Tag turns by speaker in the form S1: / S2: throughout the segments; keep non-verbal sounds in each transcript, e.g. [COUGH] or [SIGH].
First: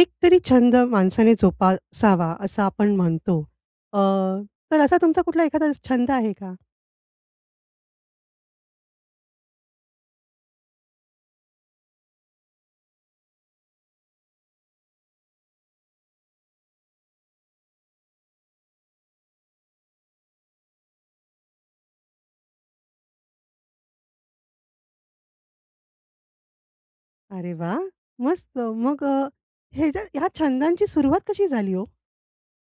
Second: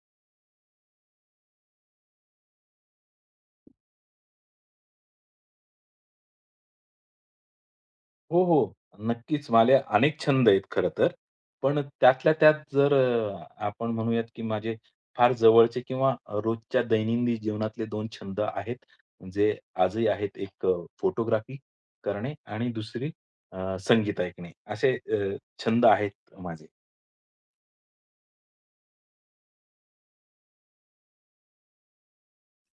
S1: एक तरी छंद माणसाने जोपासावा असं आपण म्हणतो. अ, तर असा तुमचा कुठला एखादा छंद आहे का?
S2: हो, हो. नक्कीच माझे अनेक छंद आहेत खरं तर. पण त्यातल्या त्यात जर आपण म्हणूयात की माझे फार जवळचे किंवा रोजच्या दैनंदिन जीवनातले दोन छंद आहेत, जे आजही आहेत. एक फोटोग्राफी करणे आणि दुसरी संगीत ऐकणे. असे छंद आहेत माझे.
S1: अरे वाह! मस्त. मग हे ज्या ह्या छंदांची सुरुवात कशी झाली हो?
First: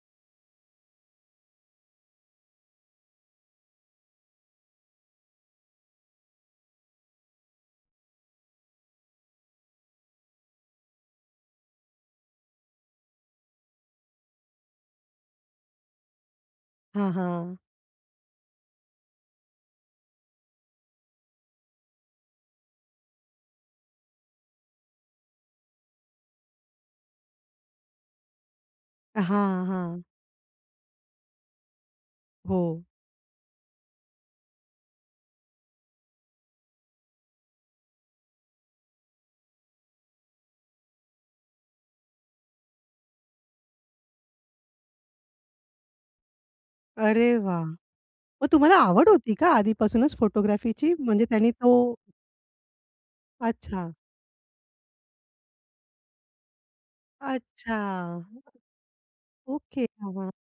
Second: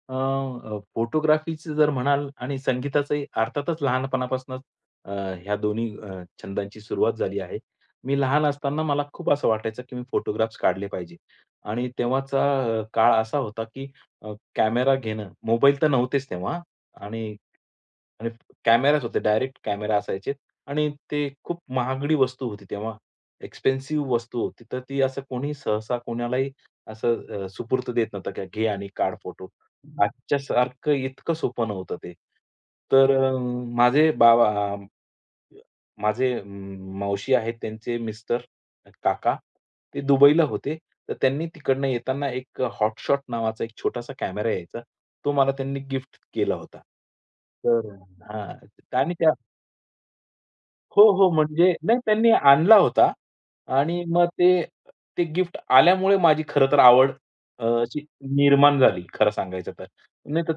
S2: अ, अ, फोटोग्राफीचं जर म्हणाल आणि संगीताचंही अर्थातच लहानपणापासूनच अ, ह्या दोन्ही छंदांची सुरुवात झाली आहे. मी लहान असताना मला खूप असं वाटायचं, की मी फोटोग्राफ्स काढले पाहिजे आणि तेव्हाचा काळ असा होता, की कॅमेरा घेणं मोबाईल तर नव्हतेच तेव्हा
S1: हां,
S2: आणि
S1: हां.
S2: आणि कॅमेराच होते, डायरेक्ट कॅमेरा असायचे आणि ते खूप महागडी वस्तू होती तेव्हा. एक्सपेन्सिव्ह वस्तू होती. तर ती असं कोणी सहसा कोणालाही असं सुपूर्त देत नव्हतं, की "घे आणि काढ फोटो."
S1: हां, हां.
S2: आजच्यासारखं इतकं सोपं नव्हतं ते.
S1: हो.
S2: तर माझे बाबा माझे मावशी आहेत, त्यांचे मिस्टर, काका ते दुबईला होते. तर त्यांनी तिकडनं येताना एक हॉटशॉट नावाचा एक छोटासा कॅमेरा यायचा. तो मला त्यांनी गिफ्ट केला होता.
S1: अरे वाह!
S2: तर
S1: मग
S2: हां
S1: तुम्हाला आवड
S2: आणि त्या
S1: होती का आधीपासूनच फोटोग्राफीची?
S2: हो,
S1: म्हणजे
S2: हो.
S1: त्यांनी तो
S2: म्हणजे नाही त्यांनी आणला होता
S1: अच्छा.
S2: आणि मग ते ते गिफ्ट आल्यामुळे माझी खरं तर आवड अशी
S1: अच्छा.
S2: निर्माण झाली खरं सांगायचं तर.
S1: ओके. हां, हां.
S2: नाही तर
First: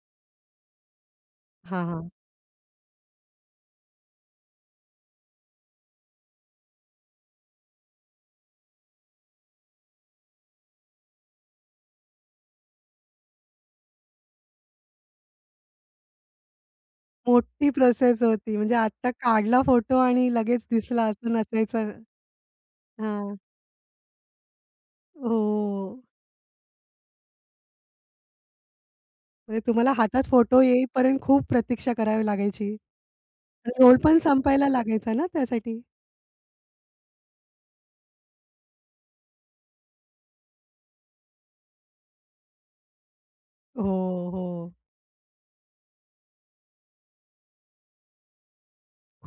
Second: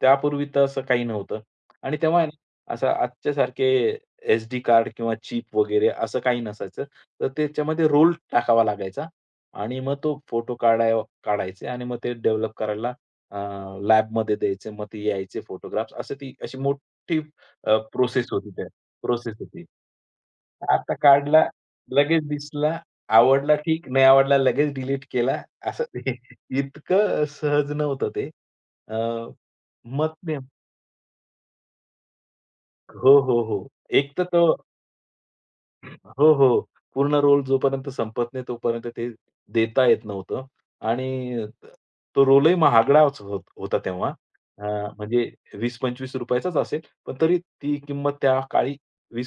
S2: त्यापूर्वी तर असं काही नव्हतं
S1: हां,
S2: आणि
S1: हां.
S2: तेव्हा आहे ना, असं आजच्यासारखे एसडी कार्ड किंवा चिप वगैरे असं काही नसायचं. तर त्याच्यामध्ये रोल टाकावा लागायचा आणि मग तो फोटो काढायचे आणि मग ते डेव्हलप करायला अ, लॅबमध्ये द्यायचे. मग ते यायचे फोटोग्राफ्स. असं ती अशी मोठी
S1: मोठी
S2: अ,
S1: प्रोसेस
S2: प्रोसेस
S1: होती.
S2: होती
S1: म्हणजे आत्ता
S2: प्रोसेस
S1: काढला
S2: होती.
S1: फोटो आणि लगेच
S2: आता
S1: दिसला असं
S2: काढला,
S1: नसायचं.
S2: लगेच दिसला,
S1: हां.
S2: आवडला ठीक, नाही आवडला लगेच डिलीट
S1: हो.
S2: केला. असं [LAUGHS] ते इतकं सहज नव्हतं ते. अ,
S1: म्हणजे तुम्हाला
S2: मग
S1: हातात
S2: ते
S1: फोटो येईपर्यंत खूप प्रतीक्षा करावी लागायची
S2: हो, हो, हो.
S1: आणि रोल
S2: एक
S1: पण
S2: तर तो
S1: संपायला लागायचा ना त्यासाठी.
S2: हो, हो. पूर्ण रोल जोपर्यंत संपत नाही, तोपर्यंत ते देता येत नव्हतं आणि तो रोलही महागडाच होत होता
S1: हो,
S2: तेव्हा. अ,
S1: हो.
S2: म्हणजे ₹20-25 चाच असेल, पण तरी ती किंमत त्या काळी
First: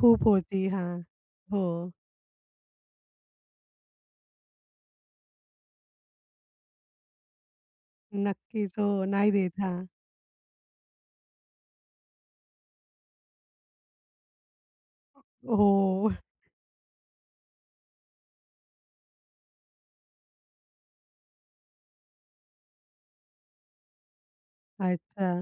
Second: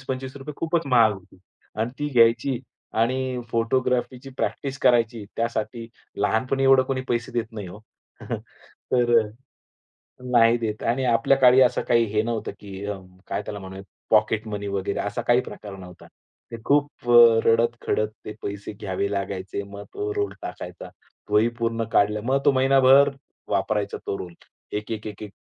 S1: खूप होती.
S2: खूपच
S1: हां.
S2: महाग होती
S1: हो.
S2: आणि ती घ्यायची आणि फोटोग्राफीची प्रॅक्टिस करायची. त्यासाठी लहानपणी एवढं कोणी पैसे देत नाही हो. [LAUGHS]
S1: नक्कीच. हो,
S2: तर
S1: नाही देत. हां.
S2: नाही देत आणि आपल्या काळी असं काही हे नव्हतं, की काय त्याला म्हणूया पॉकेट मनी वगैरे असा काही
S1: हो.
S2: प्रकार नव्हता. ते खूप रडत-खडत ते पैसे घ्यावे लागायचे. मग तो रोल टाकायचा. तोही पूर्ण काढला. मग तो महिनाभर वापरायचा तो रोल. एक, एक, एक,
S1: अच्छा.
S2: एक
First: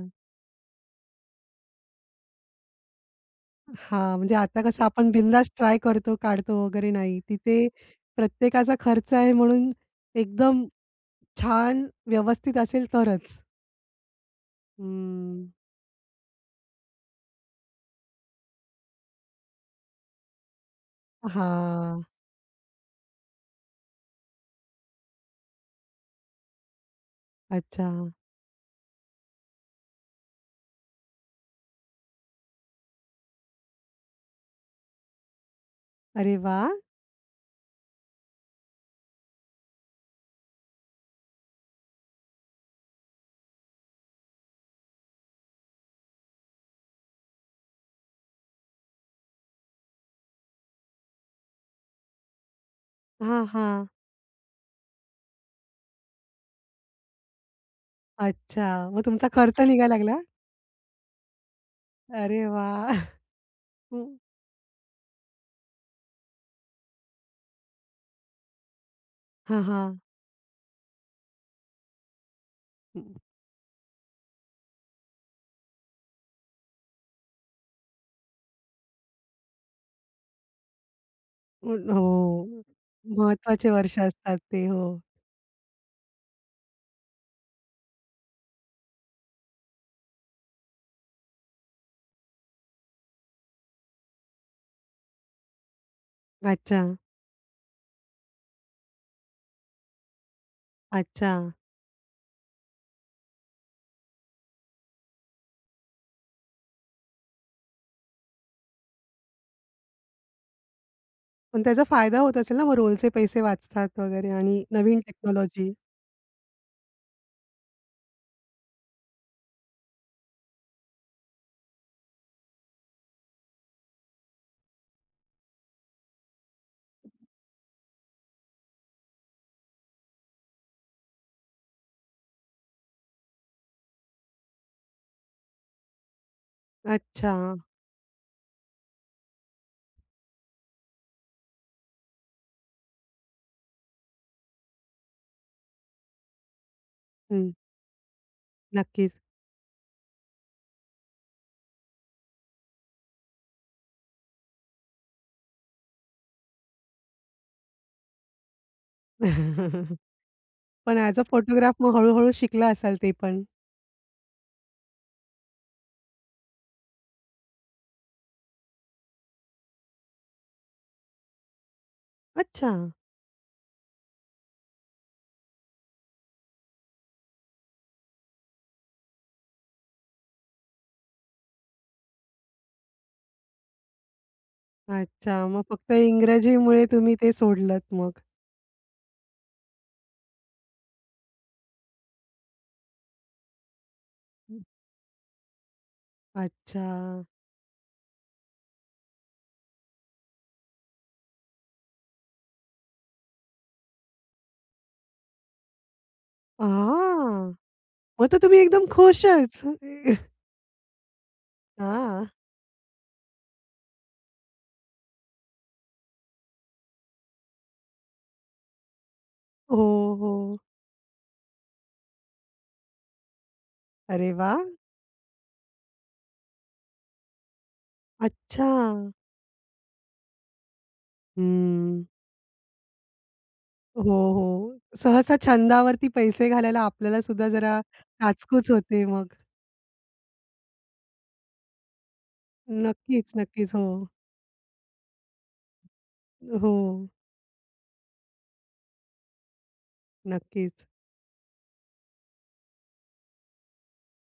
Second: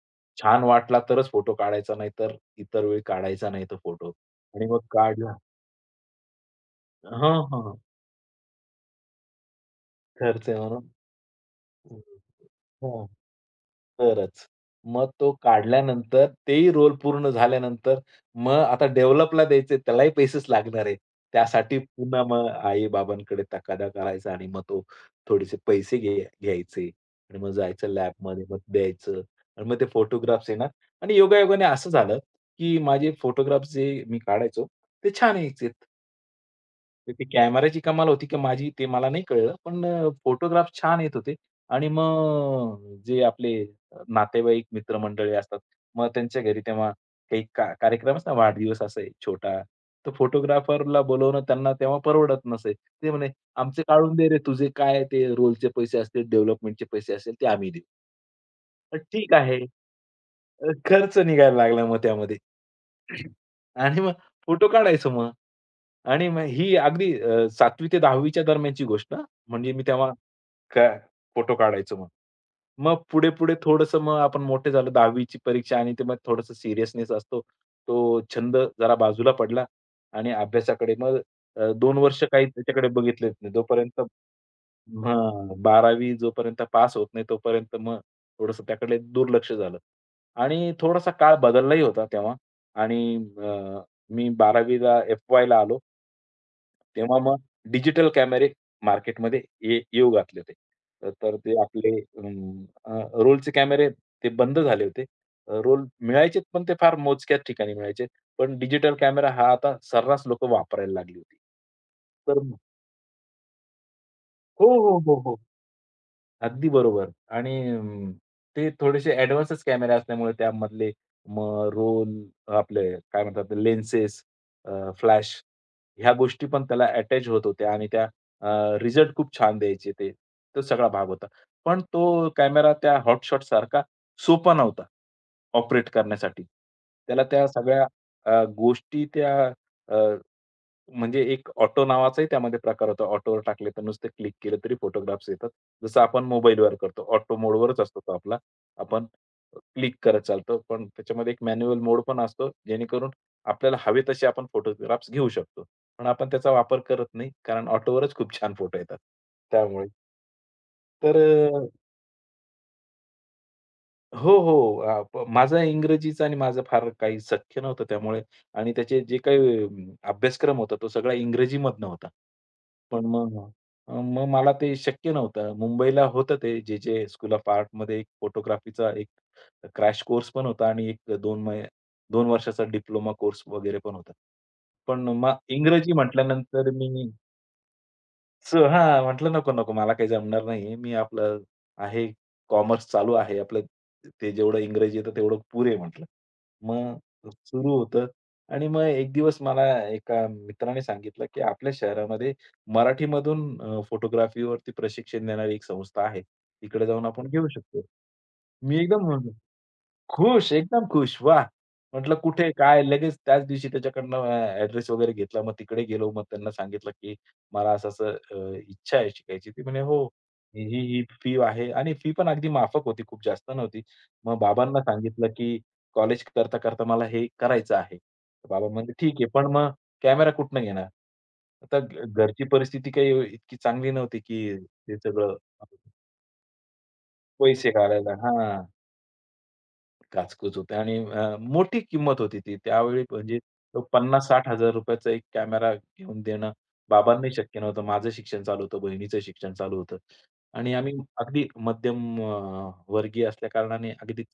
S2: छान वाटला तरच फोटो काढायचा, नाहीतर इतर वेळी काढायचा नाही तो फोटो.
S1: हां, म्हणजे आता
S2: आणि मग
S1: कसं आपण
S2: काढला.
S1: बिनधास्त ट्राय करतो, काढतो वगैरे नाही.
S2: हां,
S1: तिथे
S2: हां.
S1: प्रत्येकाचा खर्च आहे म्हणून
S2: खर्च आहे
S1: एकदम
S2: म्हणून.
S1: छान व्यवस्थित असेल
S2: हो.
S1: तरच.
S2: तरच. मग तो
S1: हं.
S2: काढल्यानंतर तेही रोल पूर्ण झाल्यानंतर मग आता डेव्हलपला द्यायचे त्यालाही पैसेच लागणार आहे. त्यासाठी
S1: हां.
S2: पुन्हा मग आई-बाबांकडे तगादा करायचा आणि मग तो थोडेसे पैसे घ्यायचे आणि मग जायचं
S1: अच्छा.
S2: लॅबमध्ये मग द्यायचं आणि मग ते फोटोग्राफ्स येणार आणि योगायोगाने असं झालं, की माझे फोटोग्राफ्स जे मी काढायचो ते छान यायचेत.
S1: अरे वाह!
S2: तर ती कॅमेराची कमाल होती की माझी ते मला नाही कळलं. पण फोटोग्राफ छान येत होते आणि मग जे आपले नातेवाईक मित्रमंडळी असतात, मग त्यांच्या घरी तेव्हा काही का कार्यक्रम असतो ना वाढदिवस असेल छोटा, तर फोटोग्राफरला बोलावणं त्यांना तेव्हा परवडत नसे. ते म्हणे,
S1: हां,
S2: "आमचे
S1: हां.
S2: काढून दे रे, तुझे काय ते रोलचे पैसे असतील, डेव्हलपमेंटचे पैसे असतील, ते आम्ही देऊ."
S1: अच्छा.
S2: तर
S1: मग तुमचा
S2: ठीक आहे.
S1: खर्च निघायला लागला?
S2: खर्च निघायला लागला मग त्यामध्ये.
S1: अरे वाह!
S2: आणि
S1: हं.
S2: मग फोटो काढायचो मग. आणि मग ही अगदी 7वी ते 10वी च्या दरम्यानची गोष्ट हां.
S1: हां,
S2: म्हणजे मी
S1: हां.
S2: तेव्हा काय फोटो काढायचो मग. मग पुढे-पुढे थोडंसं मग आपण मोठे झालो 10वी ची परीक्षा आणि ते मग थोडंसं सीरियसनेस असतो. तो छंद जरा बाजूला पडला आणि अभ्यासाकडे मग
S1: हं,
S2: दोन वर्ष काही
S1: हो.
S2: त्याच्याकडे बघितलेच नाही.
S1: महत्त्वाचे वर्ष
S2: जोपर्यंत
S1: असतात ते. हो.
S2: हां, 12वी जोपर्यंत पास होत नाही तोपर्यंत मग थोडंसं त्याकडे दुर्लक्ष झालं आणि थोडासा काळ बदललाही होता तेव्हा आणि मी 12वीला एफ-वायला आलो.
S1: अच्छा,
S2: तेव्हा मग डिजिटल कॅमेरे मार्केटमध्ये येऊ घातले होते.
S1: अच्छा.
S2: तर ते आपले रोलचे कॅमेरे ते बंद झाले होते. रोल मिळायचे पण ते फार मोजक्याच ठिकाणी मिळायचे. पण डिजिटल कॅमेरा हा आता सर्रास लोकं वापरायला लागली होती.
S1: पण त्याचा फायदा होत
S2: तर मग
S1: असेल ना, मग रोलचे पैसे वाचतात वगैरे आणि
S2: हो, हो,
S1: नवीन
S2: हो, हो.
S1: टेक्नॉलॉजी.
S2: अगदी बरोबर आणि ते थोडेसे ॲडव्हान्सच कॅमेरे असल्यामुळे त्यामधले मग रोल आपले काय म्हणतात लेन्सेस, फ्लॅश ह्या गोष्टी पण त्याला अटॅच होत होत्या आणि त्या अ, रिझल्ट खूप छान द्यायचे ते. तो सगळा भाग होता. पण तो कॅमेरा त्या हॉट शॉट सारखा सोपा नव्हता ऑपरेट करण्यासाठी. त्याला
S1: अच्छा.
S2: त्या सगळ्या गोष्टी त्या म्हणजे एक ऑटो नावाचाही त्यामध्ये प्रकार होता. ऑटोवर टाकले तर नुसतं क्लिक केलं तरी फोटोग्राफ्स येतात. जसं आपण मोबाईलवर करतो. ऑटो
S1: हं.
S2: मोडवरच असतो तो आपला. आपण
S1: नक्कीच.
S2: क्लिक करत चालतो. पण त्याच्यामध्ये एक मॅन्युअल मोड पण असतो. जेणेकरून आपल्याला हवे तसे आपण फोटोग्राफ्स घेऊ शकतो. पण आपण त्याचा वापर करत नाही. कारण ऑटोवरच खूप छान फोटो येतात. त्यामुळे
S1: पण ॲज अ
S2: तर
S1: फोटोग्राफ मग हळू-हळू शिकला असाल ते पण?
S2: हो, हो. अ, प माझा इंग्रजीचा आणि माझं फार काही सख्य नव्हतं त्यामुळे आणि त्याचे जे काही अभ्यासक्रम होता तो सगळा इंग्रजीमधनं होता.
S1: अच्छा.
S2: पण मग मग मला ते शक्य नव्हतं. मुंबईला होतं ते जे-जे स्कूल ऑफ आर्टमध्ये एक फोटोग्राफीचा एक क्रॅश कोर्स पण होता आणि एक 2 वर्षाचा डिप्लोमा कोर्स वगैरे पण होता. पण मग
S1: अच्छा. मग
S2: इंग्रजी
S1: फक्त
S2: म्हटल्यानंतर
S1: इंग्रजीमुळे
S2: मी
S1: तुम्ही ते सोडलंत मग.
S2: सो हां, म्हटलं नको, नको मला काही जमणार नाहीये. मी आपलं आहे, कॉमर्स चालू आहे. आपलं ते जेवढं इंग्रजी येतं तेवढं पुरे आहे म्हटलं.
S1: अच्छा.
S2: मग सुरू होतं आणि मग एक दिवस मला एका मित्राने सांगितलं, की आपल्या शहरामध्ये मराठीमधून फोटोग्राफीवरती प्रशिक्षण देणारी एक संस्था आहे.
S1: आ!
S2: तिकडे जाऊन आपण घेऊ शकतो.
S1: मग तर तुम्ही
S2: मी
S1: एकदम
S2: एकदम
S1: खुशच.
S2: खुश, एकदम खुश. वाह! म्हटलं
S1: हां.
S2: कुठे, काय? लगेच त्याच दिवशी त्याच्याकडनं ॲड्रेस वगैरे घेतला. मग तिकडे गेलो. मग त्यांना सांगितलं, की मला असं-असं इच्छा आहे शिकायची. ती
S1: हो,
S2: म्हणे, "हो,
S1: हो.
S2: ही फी आहे." आणि फी पण अगदी माफक होती, खूप जास्त नव्हती.
S1: अरे
S2: मग
S1: वाह!
S2: बाबांना सांगितलं, की "कॉलेज करता-करता मला हे करायचं आहे." तर बाबा
S1: अच्छा.
S2: म्हणले, "ठीक आहे, पण मग कॅमेरा कुठनं घेणार?" आता
S1: हं.
S2: घरची परिस्थिती काही इतकी चांगली
S1: हो,
S2: नव्हती, की
S1: हो.
S2: ते सगळं
S1: सहसा छंदावरती पैसे घालायला आपल्याला सुद्धा
S2: पैसे
S1: जरा
S2: काढायला हां.
S1: काचकूच होते मग.
S2: काचकूच होते आणि मोठी किंमत होती ती. त्यावेळी
S1: नक्कीच,
S2: म्हणजे
S1: नक्कीच.
S2: तो
S1: हो,
S2: 50,000-60,000 एक कॅमेरा घेऊन देणं
S1: हो.
S2: बाबांनाही शक्य नव्हतं. माझं शिक्षण चालू होतं, बहिणीचं शिक्षण चालू होतं आणि
S1: नक्कीच.
S2: आम्ही अगदी मध्यम वर्गीय असल्याकारणाने अगदी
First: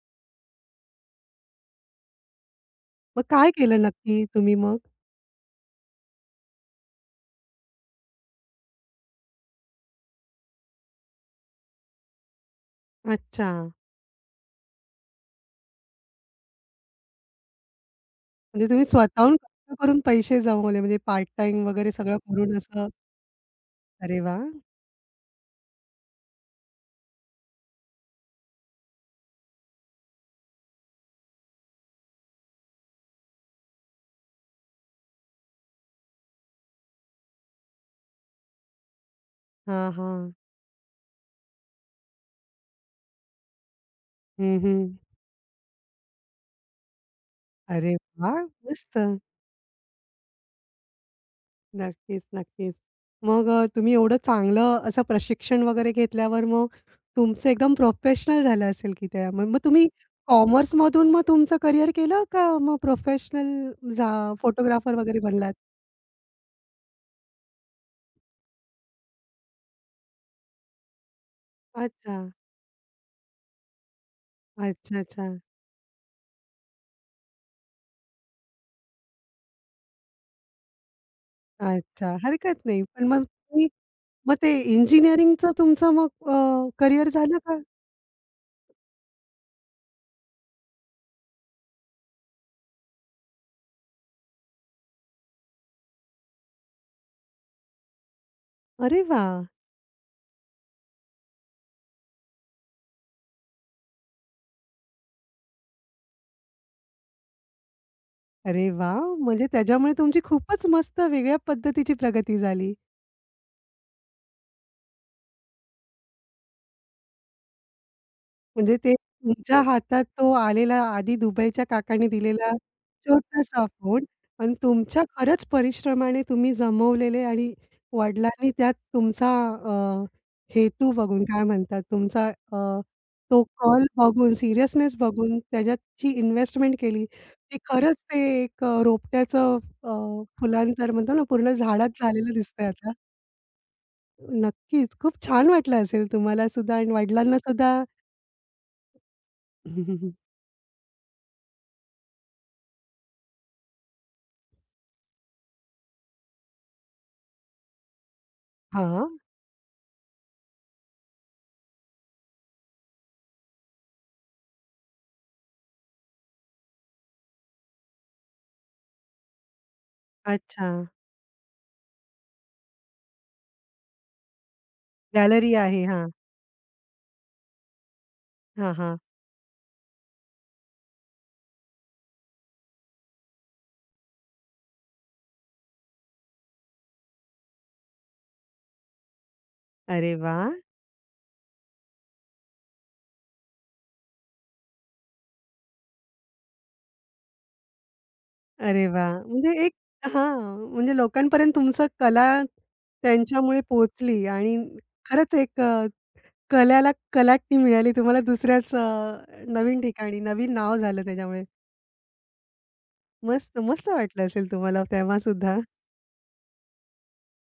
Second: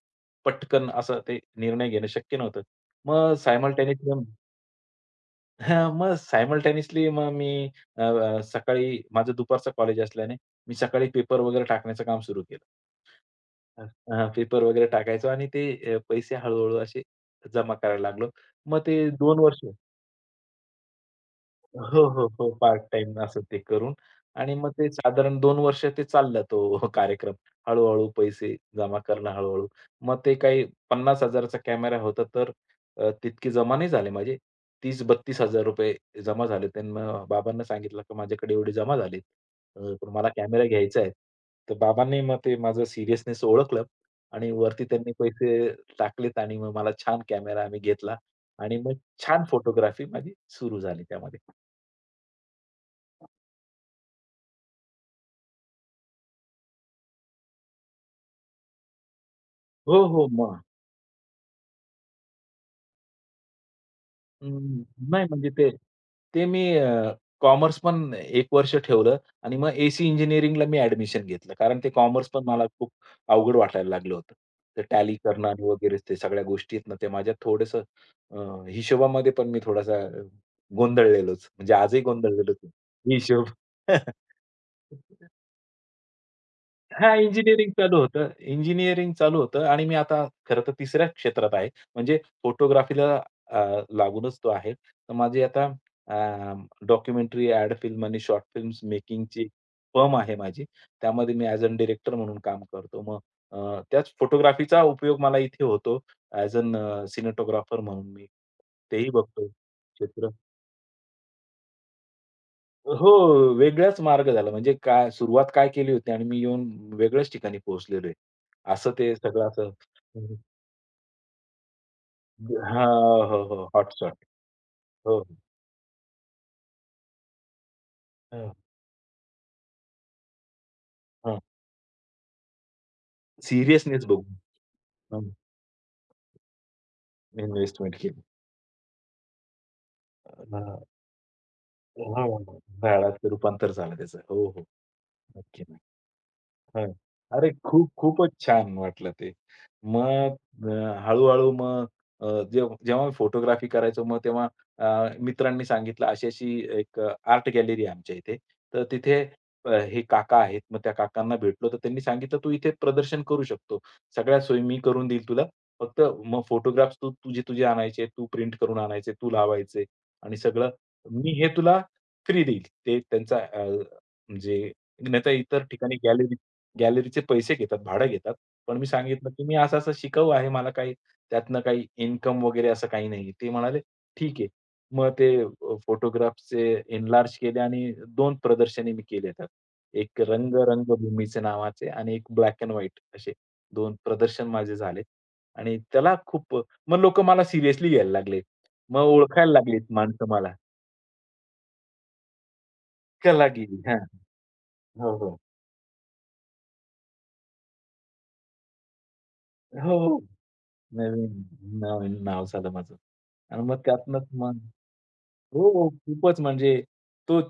S2: पटकन असं ते निर्णय घेणं शक्य नव्हतं.
S1: मग
S2: मग
S1: काय केलं
S2: सायमल्टेनियसली
S1: नक्की तुम्ही मग?
S2: हां, मग सायमल्टेनियसली मग मी अ, अ, सकाळी माझं दुपारचं कॉलेज असल्याने मी सकाळी पेपर वगैरे टाकण्याचं काम सुरू केलं.
S1: अच्छा.
S2: हं. हां, पेपर वगैरे टाकायचो आणि ते पैसे हळू-हळू असे जमा करायला लागलो.
S1: म्हणजे
S2: मग
S1: तुम्ही
S2: ते
S1: स्वतःहून
S2: दोन वर्ष
S1: कष्ट करून पैसे जमवले म्हणजे पार्ट टाईम वगैरे
S2: हो,
S1: सगळं
S2: हो, हो.
S1: करून
S2: पार्ट
S1: असं.
S2: टाईम असं ते करून
S1: अरे वाह!
S2: आणि मग ते साधारण 2 वर्ष ते चालला तो कार्यक्रम. हळू-हळू पैसे जमा करणं हळू-हळू. मग ते काही 50,000 चा कॅमेरा होता तर तितके जमा नाही झाले माझे. 30-32,000 जमा झाले. त्यांना बाबांना सांगितलं की माझ्याकडे एवढे जमा झालेत.
S1: हां,
S2: पण मला
S1: हां.
S2: कॅमेरा घ्यायचा आहे. तर बाबांनी मग ते माझं सिरियसनेस ओळखलं आणि
S1: हं, हं.
S2: वरती त्यांनी पैसे टाकलेत आणि मग मला छान कॅमेरा आम्ही
S1: अरे
S2: घेतला
S1: वाह!
S2: आणि मग
S1: मस्त.
S2: छान फोटोग्राफी माझी सुरू झाली त्यामध्ये.
S1: नक्कीच, नक्कीच. मग तुम्ही एवढं चांगलं असं प्रशिक्षण वगैरे घेतल्यावर मग तुमचं एकदम प्रोफेशनल झालं असेल की त्या मग मग तुम्ही
S2: हो, हो. मग
S1: कॉमर्समधून मग तुमचं करियर केलं का मग प्रोफेशनल झा
S2: अं,
S1: फोटोग्राफर वगैरे
S2: नाही म्हणजे
S1: बनलात?
S2: ते ते मी कॉमर्स पण एक वर्ष ठेवलं आणि मग एसी इंजिनिअरिंगला मी ॲडमिशन घेतलं. कारण ते
S1: अच्छा.
S2: कॉमर्स पण मला खूप अवघड वाटायला लागलं होतं. ते
S1: अच्छा,
S2: टॅली
S1: अच्छा.
S2: करणं आणि वगैरे ते सगळ्या गोष्टी आहेत ना, ते माझ्या थोडंसं अ, हिशोबामध्ये पण मी थोडासा गोंधळलेलोच. म्हणजे आजही
S1: अच्छा.
S2: गोंधळलेलोच
S1: हरकत
S2: आहे.
S1: नाही. पण मग
S2: हिशोब.
S1: तुम्ही मग ते
S2: [LAUGHS]
S1: इंजिनिअरिंगचं तुमचं मग करियर
S2: हां,
S1: झालं का?
S2: इंजिनिअरिंग चालू होतं. इंजिनिअरिंग चालू होतं आणि मी आता खरं तर तिसऱ्या क्षेत्रात आहे. म्हणजे फोटोग्राफीला अ, लागूनच तो आहे. तर माझी आता अ, डॉक्युमेंटरी, ॲड फिल्म आणि शॉर्ट फिल्म्स
S1: अरे वाह!
S2: मेकिंगची फर्म आहे माझी. त्यामध्ये मी ॲज अ डिरेक्टर म्हणून काम करतो. मग त्याच फोटोग्राफीचा उपयोग मला इथे होतो. ॲज अन अ सिनेटोग्राफर म्हणून मी
S1: अरे वाह!
S2: तेही बघतो
S1: म्हणजे त्याच्यामुळे तुमची
S2: क्षेत्र.
S1: खूपच मस्त वेगळ्या पद्धतीची प्रगती झाली.
S2: हो, वेगळाच मार्ग झाला. म्हणजे काय सुरुवात काय केली होती आणि मी येऊन वेगळ्याच ठिकाणी पोहोचलेलो आहे.
S1: म्हणजे
S2: असं
S1: ते
S2: ते सगळं
S1: तुमच्या
S2: असं
S1: हातात तो
S2: हं.
S1: आलेला आधी दुबईच्या काकांनी दिलेला
S2: हां, हो, हो.
S1: छोटासा फोन
S2: हॉटशॉट.
S1: आणि तुमच्या
S2: हो, हो.
S1: खरंच परिश्रमाने तुम्ही जमवलेले आणि वडिलांनी
S2: हां,
S1: त्यात तुमचा अ, हेतू बघून
S2: हां.
S1: काय म्हणतात तुमचा तो कल
S2: सिरियसनेस बघून
S1: बघून सीरियसनेस
S2: हं,
S1: बघून त्याच्यात जी इन्व्हेस्टमेंट केली, ती
S2: इन्व्हेस्टमेंट
S1: खरंच
S2: केली.
S1: ते एक रोपट्याचं अ,
S2: हां,
S1: फुलांतर म्हणतो ना पूर्ण झाडात झालेलं
S2: हां.
S1: दिसतंय आता.
S2: झाडात रूपांतर झालं त्याचं. हो, हो.
S1: नक्कीच. खूप छान
S2: नक्की.
S1: वाटलं असेल तुम्हाला सुद्धा
S2: हां.
S1: आणि वडिलांना
S2: अरे
S1: सुद्धा
S2: खूप, खूपच छान वाटलं ते.
S1: [LAUGHS]
S2: मग हळू-हळू मग जेव्हा जेव्हा मी फोटोग्राफी करायचो मग तेव्हा मित्रांनी सांगितलं अशी-अशी एक आर्ट गॅलरी आहे आमच्या इथे. तर
S1: हां.
S2: तिथे हे काका आहेत. मग त्या काकांना भेटलो तर त्यांनी सांगितलं, "तू इथे प्रदर्शन करू शकतो. सगळ्या सोयी मी करून देईल तुला. फक्त मग फोटोग्राफ्स तू तुझे-तुझे आणायचे, तू प्रिंट करून आणायचे, तू लावायचे आणि
S1: अच्छा.
S2: सगळं मी हे तुला फ्री देईल." ते त्यांचा म्हणजे नाहीतर
S1: गॅलरी
S2: इतर
S1: आहे.
S2: ठिकाणी
S1: हां.
S2: गॅलरी गॅलरीचे पैसे घेतात, भाडं घेतात.
S1: हां,
S2: पण मी
S1: हां.
S2: सांगितलं, की "मी असं-असं शिकाऊ आहे. मला काही त्यातनं काही इन्कम वगैरे असं काही नाहीये." ते म्हणाले, "ठीक आहे." मग ते फोटोग्राफ्सचे एनलार्ज केले आणि दोन प्रदर्शने मी केले त्यात.
S1: अरे
S2: एक
S1: वाह!
S2: रंगभूमीचे नावाचे आणि एक ब्लॅक एंड व्हाईट असे 2 प्रदर्शन माझे झाले. आणि त्याला खूप मग लोकं मला सिरियसली घ्यायला लागले.
S1: अरे
S2: मग
S1: वाह! म्हणजे
S2: ओळखायला
S1: एक
S2: लागलीत माणसं मला.
S1: हां, म्हणजे लोकांपर्यंत तुमचं कला
S2: कला
S1: त्यांच्यामुळे
S2: गेली. हां.
S1: पोहोचली आणि
S2: हो,
S1: खरंच
S2: हो.
S1: एक कलेला कलाटणी मिळाली तुम्हाला दुसऱ्याच नवीन
S2: हो, हो.
S1: ठिकाणी, नवीन नाव झालं
S2: नवीन
S1: त्याच्यामुळे.
S2: नवीन नाव झालं माझं.
S1: मस्त,
S2: आणि मग
S1: मस्त वाटलं
S2: त्यातनंच
S1: असेल
S2: मग
S1: तुम्हाला तेव्हासुद्धा.
S2: हो, हो. खूपच म्हणजे तो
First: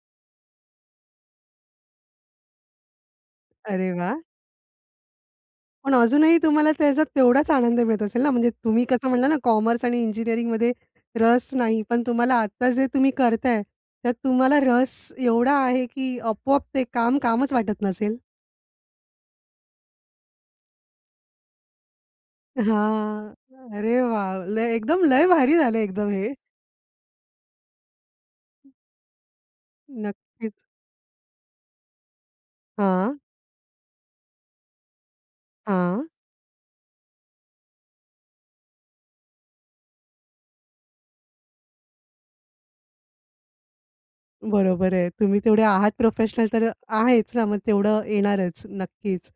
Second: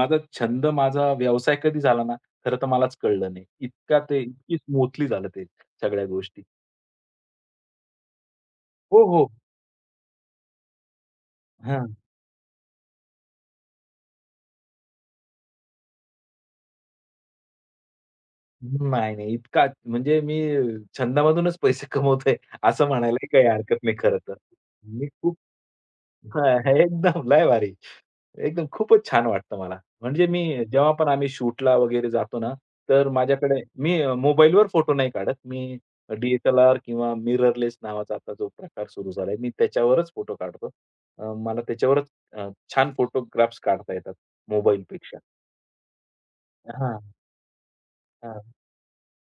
S2: माझा छंद, माझा व्यवसाय कधी झाला ना, खरं तर मलाच कळलं नाही.
S1: अरे
S2: इतका
S1: वाह!
S2: ते इतकी स्मूथली झालं ते
S1: पण
S2: सगळ्या
S1: अजूनही
S2: गोष्टी.
S1: तुम्हाला त्याचा तेवढाच आनंद मिळत असेल ना, म्हणजे तुम्ही
S2: हो,
S1: कसं
S2: हो.
S1: म्हणाला ना, कॉमर्स आणि इंजिनिअरिंगमध्ये रस नाही,
S2: हां.
S1: पण तुम्हाला आता जे तुम्ही करताय, त्यात तुम्हाला रस एवढा आहे, की आपोआप ते काम कामच वाटत नसेल.
S2: नाही, नाही. इतका म्हणजे मी छंदामधूनच पैसे कमवतोय असं म्हणायलाही
S1: हां.
S2: काही हरकत
S1: अरे
S2: नाही खरं तर.
S1: वाह! लय एकदम
S2: मी
S1: लय
S2: खूप
S1: भारी झालं एकदम हे.
S2: हां, एकदम लय भारी. एकदम खूपच छान वाटतं मला. म्हणजे मी
S1: नक्कीच.
S2: जेव्हा पण आम्ही शूटला वगैरे जातो ना, तर
S1: हां,
S2: माझ्याकडे मी मोबाईलवर फोटो नाही काढत. मी
S1: हां.
S2: डी-एस-एल-आर किंवा मिररलेस नावाचा आता जो प्रकार सुरू झालाय, मी त्याच्यावरच फोटो काढतो. मला त्याच्यावरच छान फोटोग्राफ्स काढता येतात
S1: बरोबर आहे.
S2: मोबाईलपेक्षा.
S1: तुम्ही तेवढे आहात प्रोफेशनल तर
S2: हां,
S1: आहेच ना, मग तेवढं
S2: हां.
S1: येणारच. नक्कीच.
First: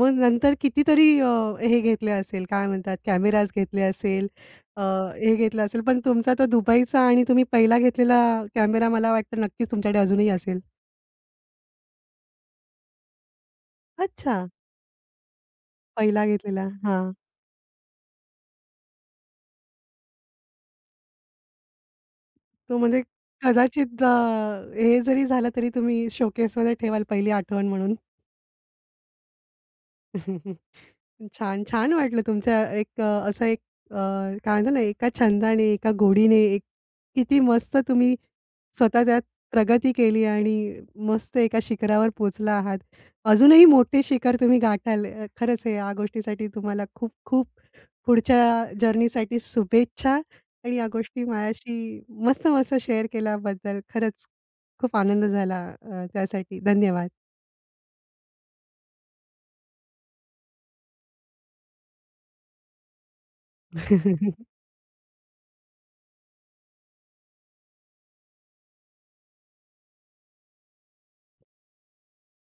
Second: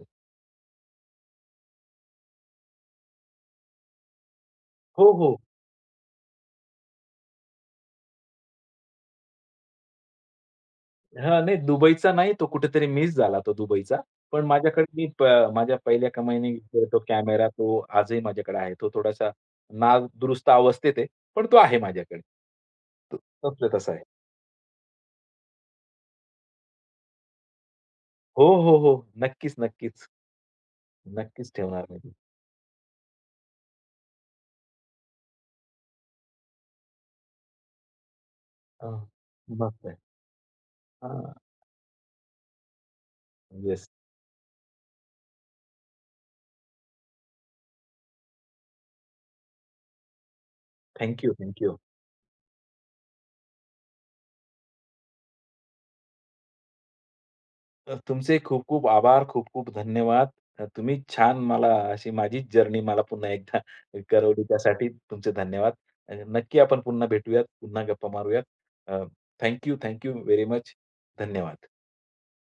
S1: मग नंतर कितीतरी हे घेतले असेल, काय म्हणतात कॅमेराज घेतले असेल, अ,
S2: हो,
S1: हे
S2: हो.
S1: घेतलं असेल. पण तुमचा तो दुबईचा आणि तुम्ही पहिला घेतलेला कॅमेरा मला वाटतं नक्कीच तुमच्याकडे अजूनही असेल.
S2: हां, नाही दुबईचा नाही तो कुठेतरी मिस झाला तो दुबईचा. पण
S1: अच्छा.
S2: माझ्याकडे मी प माझ्या पहिल्या
S1: पहिला
S2: कमाईने
S1: घेतलेला.
S2: घेतलेला तो
S1: हां.
S2: कॅमेरा तो आजही माझ्याकडे आहे. तो थोडासा नादुरुस्त अवस्थेत आहे, पण तो आहे माझ्याकडे.
S1: तो म्हणजे
S2: तो तसल्या तसा आहे.
S1: कदाचित हे जरी झालं तरी तुम्ही शोकेसमध्ये ठेवाल पहिली आठवण म्हणून.
S2: हो, हो, हो. नक्कीच, नक्कीच.
S1: [LAUGHS]
S2: नक्कीच
S1: छान,
S2: ठेवणार
S1: छान
S2: मी.
S1: वाटलं तुमच्या एक असं एक अ, काय म्हणतात ना, एका छंदाने, एका गोडीने एक किती मस्त तुम्ही
S2: हां,
S1: स्वतः त्यात
S2: मस्त
S1: प्रगती
S2: आहे.
S1: केली आणि मस्त एका शिखरावर पोहोचला आहात. अजूनही
S2: येस.
S1: मोठे शिखर तुम्ही गाठाल. खरंच आहे या गोष्टीसाठी तुम्हाला खूप-खूप पुढच्या जर्नीसाठी शुभेच्छा आणि या
S2: थँक
S1: गोष्टी
S2: यू,
S1: माझ्याशी मस्त-मस्त शेअर केल्याबद्दल खरंच खूप आनंद झाला. त्यासाठी धन्यवाद.
S2: तुमचे खूप-खूप आभार, खूप-खूप धन्यवाद. तुम्ही छान मला अशी माझीच जर्नी मला पुन्हा एकदा [LAUGHS] करवली
S1: [LAUGHS]
S2: त्यासाठी तुमचे धन्यवाद. नक्की आपण पुन्हा भेटूयात, पुन्हा गप्पा मारूयात. अ, थँक व्हेरी मच. धन्यवाद.